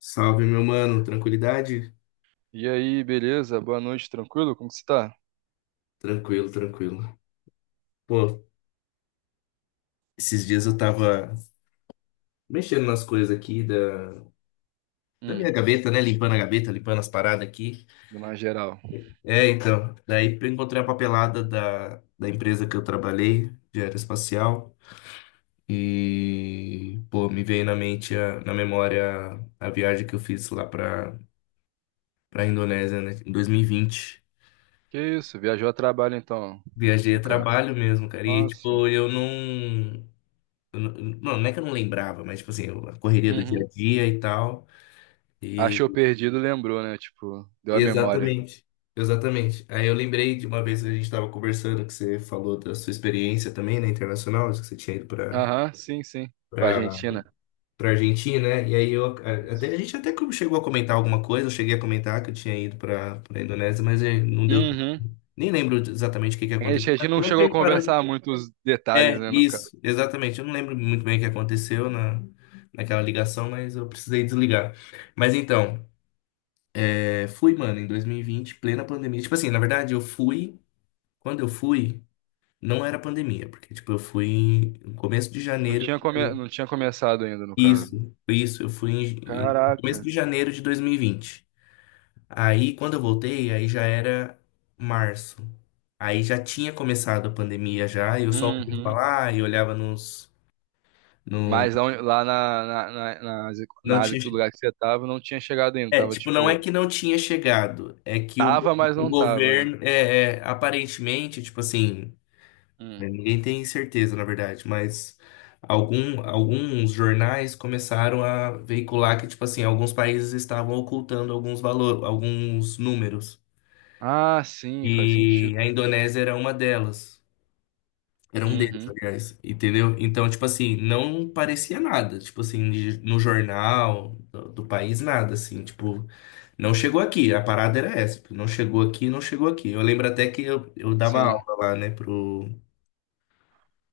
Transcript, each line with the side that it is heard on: left: Salve, meu mano. Tranquilidade?
right: E aí, beleza? Boa noite, tranquilo? Como que você tá?
left: Tranquilo, tranquilo. Pô, esses dias eu tava mexendo nas coisas aqui da
right: Hum.
left: minha gaveta, né? Limpando a gaveta, limpando as paradas aqui.
right: Dona geral.
left: É, então. Daí eu encontrei a papelada da empresa que eu trabalhei, de aeroespacial. E, pô, me veio na mente, na memória, a viagem que eu fiz lá pra Indonésia, né? Em 2020.
right: Que isso? Viajou a trabalho então,
left: Viajei a
right: no caso.
left: trabalho mesmo, cara. E,
right: Nossa.
left: tipo, eu não é que eu não lembrava, mas tipo assim, a correria do dia
right: Uhum.
left: a dia e tal. E
right: Achou perdido, lembrou, né? Tipo, deu a memória.
left: exatamente, exatamente. Aí eu lembrei de uma vez que a gente estava conversando que você falou da sua experiência também, né, internacional, que você tinha ido
right: Aham, sim, sim. Pra
left: para
right: Argentina.
left: para Argentina, né? E aí até
right: Isso.
left: a gente até que chegou a comentar alguma coisa, eu cheguei a comentar que eu tinha ido para Indonésia, mas não deu,
right: Uhum.
left: nem lembro exatamente o que que
right: A
left: aconteceu.
right: gente a gente
left: Mas
right: não
left: também a
right: chegou a
left: gente parou de...
right: conversar muito os
left: É,
right: detalhes, né, no caso.
left: isso, exatamente. Eu não lembro muito bem o que aconteceu na, naquela ligação, mas eu precisei desligar. Mas então, é, fui, mano, em 2020, plena pandemia. Tipo assim, na verdade, eu fui. Quando eu fui, não era pandemia, porque, tipo, eu fui no começo de
right: Não
left: janeiro.
right: tinha, come... não tinha começado ainda, no caso.
left: Isso, isso. Eu fui em, em começo
right: Caraca.
left: de janeiro de 2020. Aí, quando eu voltei, aí já era março. Aí já tinha começado a pandemia já, e eu só ouvia
right: Uhum.
left: falar e olhava nos. No,
right: Mas lá, onde- lá na Ásia,
left: não
right: na Ásia,
left: tinha.
right: que o lugar que você tava, não tinha chegado ainda.
left: É,
right: Tava,
left: tipo, não é
right: tipo.
left: que não tinha chegado, é que
right: Tava, mas
left: o
right: não tava, né?
left: governo, aparentemente, tipo assim,
right: Hum.
left: né, ninguém tem certeza, na verdade, mas alguns jornais começaram a veicular que, tipo assim, alguns países estavam ocultando alguns valores, alguns números,
right: Ah, sim, faz
left: e
right: sentido.
left: a Indonésia era uma delas, era um deles,
right: Uhum.
left: aliás, entendeu? Então, tipo assim, não parecia nada, tipo assim, no jornal do país, nada, assim, tipo... Não chegou aqui, a parada era essa. Tipo, não chegou aqui, não chegou aqui. Eu lembro até que eu dava
right: Sim.
left: aula lá, né, pro,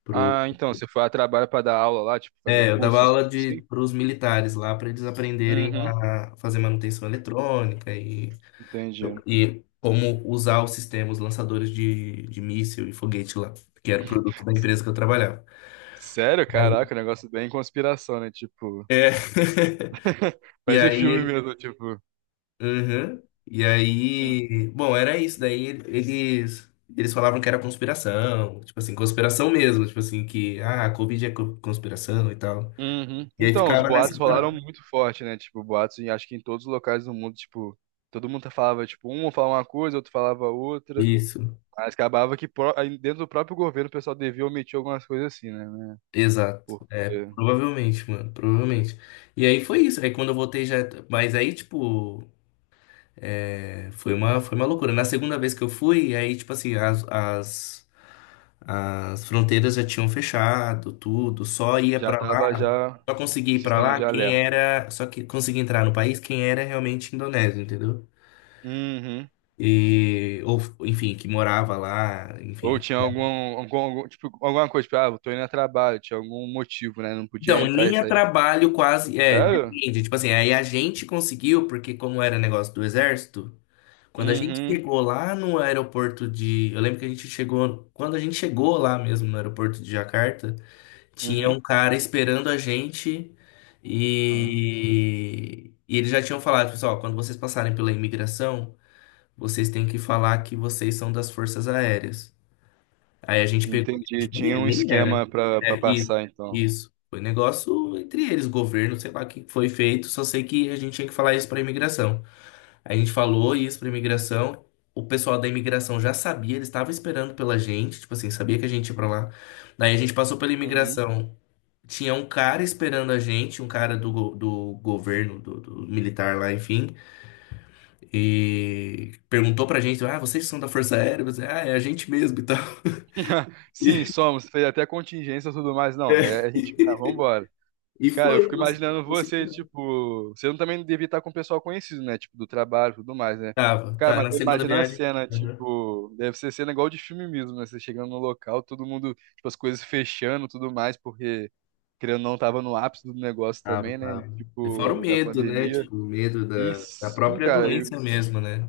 left: pro...
right: Ah, então, você foi a trabalho pra dar aula lá, tipo, fazer
left: É, eu dava
right: cursos,
left: aula de,
right: assim?
left: pros militares lá para eles aprenderem
right: Uhum.
left: a fazer manutenção eletrônica
right: Entendi.
left: e como usar os sistemas lançadores de míssil e foguete lá, que era o produto da empresa que eu trabalhava.
right: Sério,
left: Aí-
right: caraca, um negócio bem conspiração, né? Tipo,
left: É. E
right: parece filme
left: aí
right: mesmo, tipo.
left: Uhum. E
right: Hum.
left: aí, bom, era isso. Daí eles falavam que era conspiração, tipo assim, conspiração mesmo, tipo assim que ah, a Covid é conspiração e tal.
right: Uhum.
left: E aí
right: Então, os
left: ficava
right: boatos
left: nessa parada.
right: rolaram muito forte, né? Tipo, boatos, em- acho que em todos os locais do mundo, tipo, todo mundo falava, tipo, um falava uma coisa, outro falava outra.
left: Isso,
right: Mas acabava que pró- aí dentro do próprio governo o pessoal devia omitir algumas coisas assim, né?
left: exato.
right: Por
left: É, provavelmente, mano, provavelmente. E aí foi isso. Aí quando eu voltei já, mas aí tipo, é, foi uma loucura. Na segunda vez que eu fui, aí tipo assim, as fronteiras já tinham fechado, tudo, só ia
right: Já
left: pra
right: tava
left: lá,
right: já
left: só conseguia ir pra
right: sistema
left: lá
right: de
left: quem
right: alerta.
left: era, só que conseguia entrar no país quem era realmente indonésio, entendeu?
right: Uhum.
left: E ou enfim, que morava lá,
right: Ou
left: enfim.
right: tinha algum, algum- tipo, alguma coisa, tipo, ah, eu tô indo a trabalho, tinha algum motivo, né? Não podia
left: Então,
right: entrar e
left: nem a
right: sair assim.
left: trabalho quase, é,
right: Sério?
left: depende, tipo assim, aí a gente conseguiu porque como era negócio do exército, quando a gente
right: Uhum,
left: chegou lá no aeroporto de, eu lembro que a gente chegou, quando a gente chegou lá mesmo no aeroporto de Jacarta, tinha
right: uhum.
left: um cara esperando a gente
right: Ah,
left: e eles já tinham falado, pessoal, quando vocês passarem pela imigração, vocês têm que falar que vocês são das Forças Aéreas. Aí a gente pegou, e a
right: entendi.
left: gente
right: Tinha um
left: nem era.
right: esquema pra
left: É, e,
right: passar, então.
left: isso. Foi negócio entre eles, governo, sei lá o que foi feito, só sei que a gente tinha que falar isso para imigração. A gente falou isso para imigração, o pessoal da imigração já sabia, eles estavam esperando pela gente, tipo assim, sabia que a gente ia para lá. Daí a gente passou pela
right: Uhum.
left: imigração. Tinha um cara esperando a gente, um cara do governo, do militar lá, enfim, e perguntou pra gente: Ah, vocês são da Força Aérea? Eu disse, ah, é a gente mesmo e tal.
right: Sim, somos, fez até contingência e tudo mais. Não, é a gente, tá,
left: E, é.
right: vambora.
left: E
right: Cara, eu
left: foi,
right: fico
left: você,
right: imaginando
left: você que
right: você,
left: não.
right: tipo, você não também devia estar com o pessoal conhecido, né? Tipo, do trabalho e tudo mais, né?
left: Tava,
right: Cara,
left: tá,
right: mas
left: na
right: eu
left: segunda
right: imagino a
left: viagem.
right: cena,
left: Uhum.
right: tipo, deve ser cena igual de filme mesmo, né? Você chegando no local, todo mundo, tipo, as coisas fechando e tudo mais, porque, querendo ou não, tava no ápice do negócio
left: Tava,
right: também, né? E,
left: tava. E fora o
right: tipo, da
left: medo, né?
right: pandemia.
left: Tipo, o medo
right: E
left: da
right: sim,
left: própria
right: cara, eu-
left: doença mesmo, né?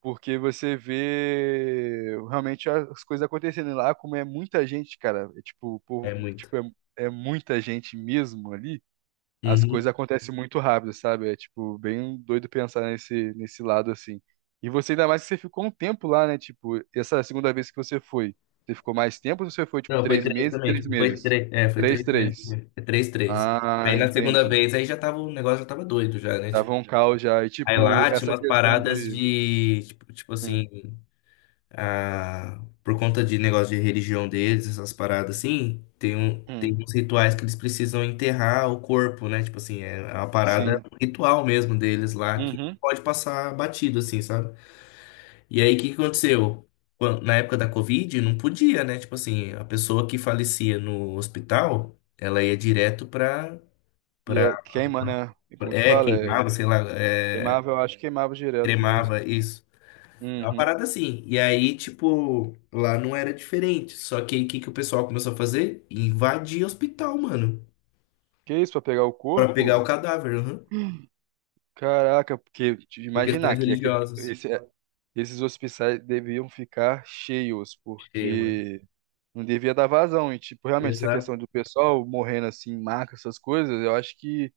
right: porque você vê realmente as coisas acontecendo. E lá, como é muita gente, cara. É, tipo,
left: É
right: por,
left: muito.
right: tipo, é muita gente mesmo ali, as coisas
left: Uhum.
right: acontecem muito rápido, sabe? É tipo bem doido pensar nesse lado assim. E você ainda mais que você ficou um tempo lá, né? Tipo, essa segunda vez que você foi, você ficou mais tempo ou você foi tipo
left: Não, foi
right: três
left: três
right: meses?
left: também,
right: Três
left: tipo, foi
right: meses.
left: três, é, foi
right: Três,
left: três vezes.
right: três.
left: É três, três.
right: Ah,
left: Aí na segunda
right: entendi.
left: vez, aí já tava, o negócio já tava doido já, né? Tipo,
right: Tava um caos já. E
left: aí
right: tipo,
left: lá tinha
right: essa
left: umas
right: questão
left: paradas
right: de.
left: de, tipo, tipo assim,
right: Hum,
left: ah, por conta de negócio de religião deles, essas paradas assim, tem, um,
right: hum,
left: tem uns rituais que eles precisam enterrar o corpo, né? Tipo assim, é uma parada
right: sim.
left: um ritual mesmo deles lá, que
right: Uhum.
left: pode passar batido, assim, sabe? E aí o que que aconteceu? Na época da Covid, não podia, né? Tipo assim, a pessoa que falecia no hospital, ela ia direto pra,
right: E
left: pra,
right: é, queima, né? E como que
left: é,
right: fala? É,
left: queimava, sei lá, é,
right: queimava, eu acho que queimava direto mesmo.
left: cremava isso. É uma
right: Uhum.
left: parada assim. E aí, tipo, lá não era diferente. Só que aí o que que o pessoal começou a fazer? Invadir hospital, mano.
right: Que isso, pra pegar o
left: Pra pegar o
right: corpo?
left: cadáver, aham.
right: Caraca, porque te
left: Por
right: imaginar
left: questões
right: que aquele,
left: religiosas.
right: esse esses hospitais deviam ficar cheios,
left: Cheio, mano.
right: porque não devia dar vazão. E, tipo, realmente, essa
left: Exato.
right: questão do pessoal morrendo assim, em maca, essas coisas, eu acho que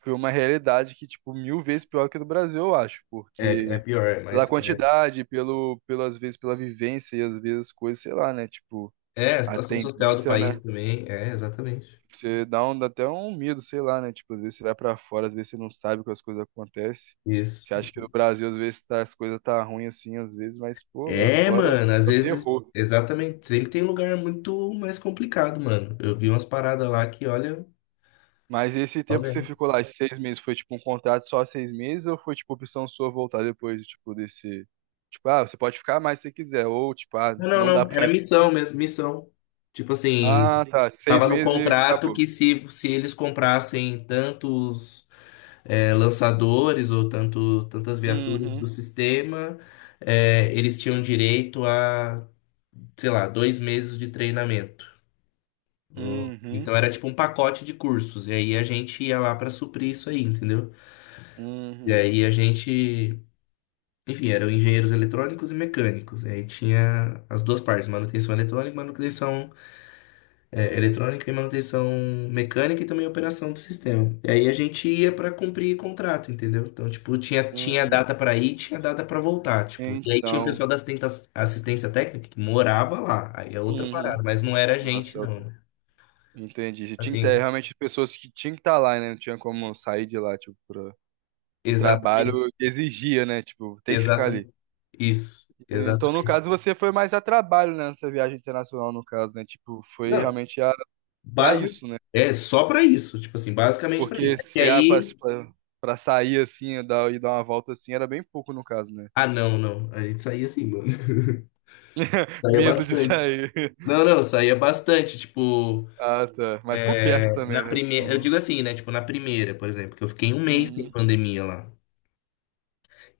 right: foi uma realidade que, tipo, 1.000 vezes pior que a do Brasil, eu acho,
left: É, é
right: porque
left: pior, é,
right: pela
left: mas é,
right: quantidade, pelo, pelas vezes, pela vivência e às vezes coisas, sei lá, né? Tipo,
left: é a
right: a
left: situação social do
right: tendência,
left: país
right: né?
left: também. É, exatamente.
right: Você dá, um, dá até um medo, sei lá, né? Tipo, às vezes você vai pra fora, às vezes você não sabe que as coisas acontecem. Você
left: Isso.
right: acha que no Brasil, às vezes, tá, as coisas tá ruim assim, às vezes, mas, pô, lá
left: É,
right: fora
left: mano, às
right: é o
left: vezes,
right: terror.
left: exatamente. Sempre tem lugar muito mais complicado, mano. Eu vi umas paradas lá que, olha,
right: Mas esse
left: só
right: tempo que você
left: vendo.
right: ficou lá, esses 6 meses, foi tipo um contrato só 6 meses ou foi tipo opção sua voltar depois, tipo, desse. Tipo, ah, você pode ficar mais se você quiser, ou tipo, ah,
left: Não, não,
right: não dá
left: não.
right: pra
left: Era
right: mim.
left: missão mesmo, missão. Tipo assim,
right: Ah, tá, seis
left: tava no
right: meses e
left: contrato
right: acabou.
left: que se eles comprassem tantos é, lançadores ou tantas viaturas do
right: Uhum,
left: sistema, é, eles tinham direito a, sei lá, dois meses de treinamento. Ou-
right: uhum,
left: Então era tipo um pacote de cursos. E aí a gente ia lá para suprir isso aí, entendeu? E
right: uhum,
left: aí a gente, enfim, eram engenheiros eletrônicos e mecânicos. E aí tinha as duas partes, manutenção eletrônica e manutenção é, eletrônica e manutenção mecânica e também operação do sistema. E aí a gente ia pra cumprir contrato, entendeu? Então, tipo, tinha
right: uhum.
left: data pra ir, tinha data pra voltar, tipo. E aí tinha o
right: Então,
left: pessoal assistência técnica que morava lá. Aí é outra parada,
right: uhum.
left: mas não era a
right: Nossa,
left: gente,
right: eu
left: não. né?
right: Entendi. Você tinha que ter
left: Assim,
right: realmente pessoas que tinham que estar lá, né? Não tinha como sair de lá, tipo, pra... o trabalho
left: exatamente,
right: exigia, né? Tipo, tem que ficar ali.
left: exatamente. Isso,
right: Então, no
left: exatamente.
right: caso, você foi mais a trabalho, né? Nessa viagem internacional, no caso, né? Tipo, foi
left: Não,
right: realmente a... pra
left: base
right: isso, né?
left: é só pra isso, tipo assim, basicamente pra isso.
right: Porque
left: E
right: chegar pra,
left: aí,
right: sair assim dar, e dar uma volta assim era bem pouco, no caso, né?
left: ah, não, não, a gente saía assim, mano. Saía
right: Medo de
left: bastante.
right: sair.
left: Não, não, saía bastante, tipo,
right: Ah, tá. Mas por perto
left: é, na
right: também, né?
left: primeira, eu digo
right: Tipo.
left: assim, né? Tipo, na primeira, por exemplo, que eu fiquei um mês sem
right: Uhum,
left: pandemia lá.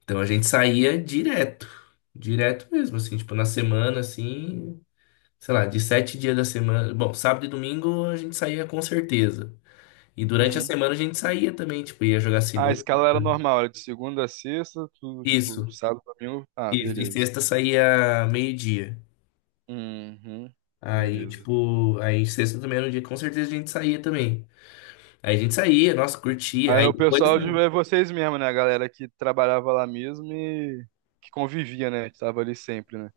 left: Então a gente saía direto, direto mesmo, assim, tipo, na semana, assim, sei lá, de sete dias da semana. Bom, sábado e domingo a gente saía com certeza. E durante a
right: uhum.
left: semana a gente saía também, tipo, ia jogar
right: Ah, a
left: sinuca.
right: escala era normal, era de segunda a sexta, tudo, tipo,
left: Isso,
right: sábado, domingo. Ah,
left: isso. E
right: beleza.
left: sexta saía meio-dia.
right: Uhum,
left: Aí,
right: beleza.
left: tipo, aí sexta também era um dia que com certeza a gente saía também. Aí a gente saía, nossa, curtia.
right: Aí era
left: Aí
right: o
left: depois,
right: pessoal de é vocês mesmo, né? A galera que trabalhava lá mesmo e que convivia, né? Que tava ali sempre, né?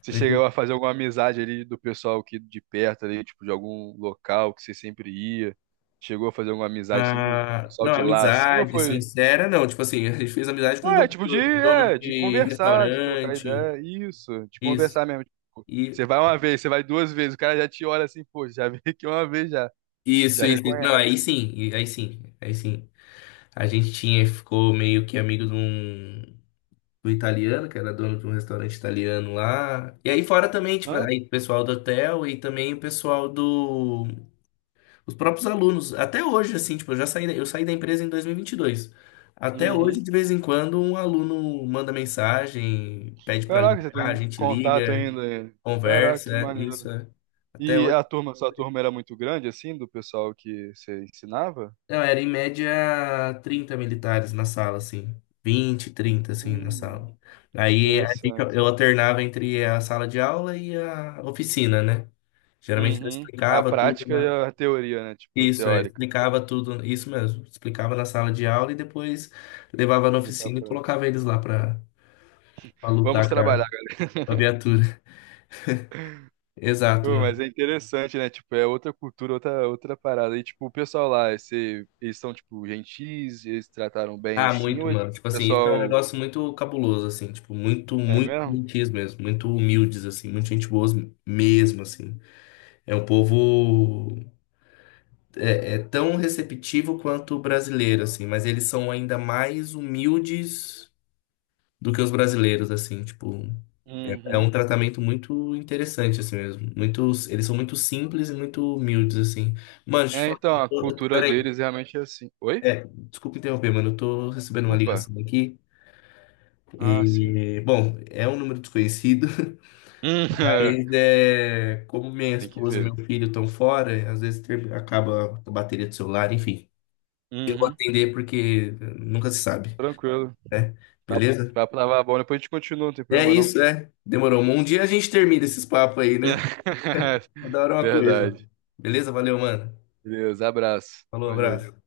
right: Você chegou a fazer alguma amizade ali do pessoal que de perto ali, tipo, de algum local que você sempre ia? Chegou a fazer alguma amizade assim com o
left: ah,
right: pessoal
left: não,
right: de lá, assim, ou
left: amizade
right: foi?
left: sincera, não. Tipo assim, a gente fez amizade com
right: Ah, é, tipo, de,
left: dono
right: é, de
left: de
right: conversar, de trocar
left: restaurante,
right: ideia, isso, de
left: isso.
right: conversar mesmo. Tipo,
left: E
right: você vai uma vez, você vai 2 vezes, o cara já te olha assim, pô, já veio aqui uma vez já,
left: isso,
right: já
left: isso. isso. Não,
right: reconhece.
left: aí sim, aí sim, aí sim. A gente tinha, ficou meio que amigo de um, do italiano, que era dono de um restaurante italiano lá. E aí fora também, tipo,
right: Hã?
left: aí o pessoal do hotel e também o pessoal do Os próprios alunos, até hoje, assim, tipo, eu já saí, eu saí da empresa em 2022. Até hoje,
right: Uhum.
left: de vez em quando, um aluno manda mensagem, pede para
right: Caraca, você
left: ligar, a
right: tem
left: gente
right: contato
left: liga,
right: ainda? Caraca,
left: conversa,
right: que
left: é isso.
right: maneiro.
left: É. Até
right: E
left: hoje,
right: a turma, sua turma era muito grande, assim, do pessoal que você ensinava?
left: não, era em média 30 militares na sala, assim. 20, 30, assim, na
right: Hum,
left: sala.
right: interessante.
left: Eu alternava entre a sala de aula e a oficina, né? Geralmente eu
right: Uhum. A
left: explicava tudo,
right: prática e
left: né?
right: a teoria, né? Tipo,
left: Isso, é,
right: teórica.
left: explicava tudo, isso mesmo. Explicava na sala de aula e depois levava na
right: E pra
left: oficina e colocava
right: prática.
left: eles lá pra, pra
right: Vamos
left: lutar
right: trabalhar.
left: com a viatura. Exato,
right: Pô,
left: mano.
right: mas é interessante, né? Tipo, é outra cultura, outra, outra parada. E, tipo, o pessoal lá, esse, eles são, tipo, gentis, eles se trataram bem
left: Ah,
right: assim,
left: muito,
right: ou é, tipo,
left: mano. Tipo
right: o
left: assim, isso é um
right: pessoal.
left: negócio muito cabuloso, assim. Tipo, muito,
right: É
left: muito
right: mesmo?
left: gentis mesmo. Muito humildes, assim. Muito gente boa mesmo, assim. É um povo... É, é tão receptivo quanto o brasileiro, assim. Mas eles são ainda mais humildes do que os brasileiros, assim, tipo, é, é um
right: Uhum.
left: tratamento muito interessante, assim mesmo. Muitos, eles são muito simples e muito humildes, assim. Mano, deixa eu te
right: É,
left: falar,
right: então, a cultura
left: peraí,
right: deles realmente é assim. Oi?
left: é, desculpa interromper, mano, eu tô recebendo uma
right: Opa.
left: ligação aqui.
right: Ah, sim.
left: E, bom, é um número desconhecido,
right: Hum.
left: mas é, como minha
right: Tem que
left: esposa e meu
right: ver.
left: filho estão fora, às vezes acaba a bateria do celular, enfim.
right: Uhum.
left: Atender porque nunca se sabe,
right: Tranquilo.
left: né?
right: Tá,
left: Beleza?
right: tá pra lavar a bola, depois a gente continua, não tem
left: É
right: problema não.
left: isso, né? Demorou. Um dia a gente termina esses papos aí, né? Adoro uma coisa.
right: Verdade.
left: Beleza? Valeu, mano.
right: Beleza, abraço.
left: Falou,
right: Valeu.
left: abraço.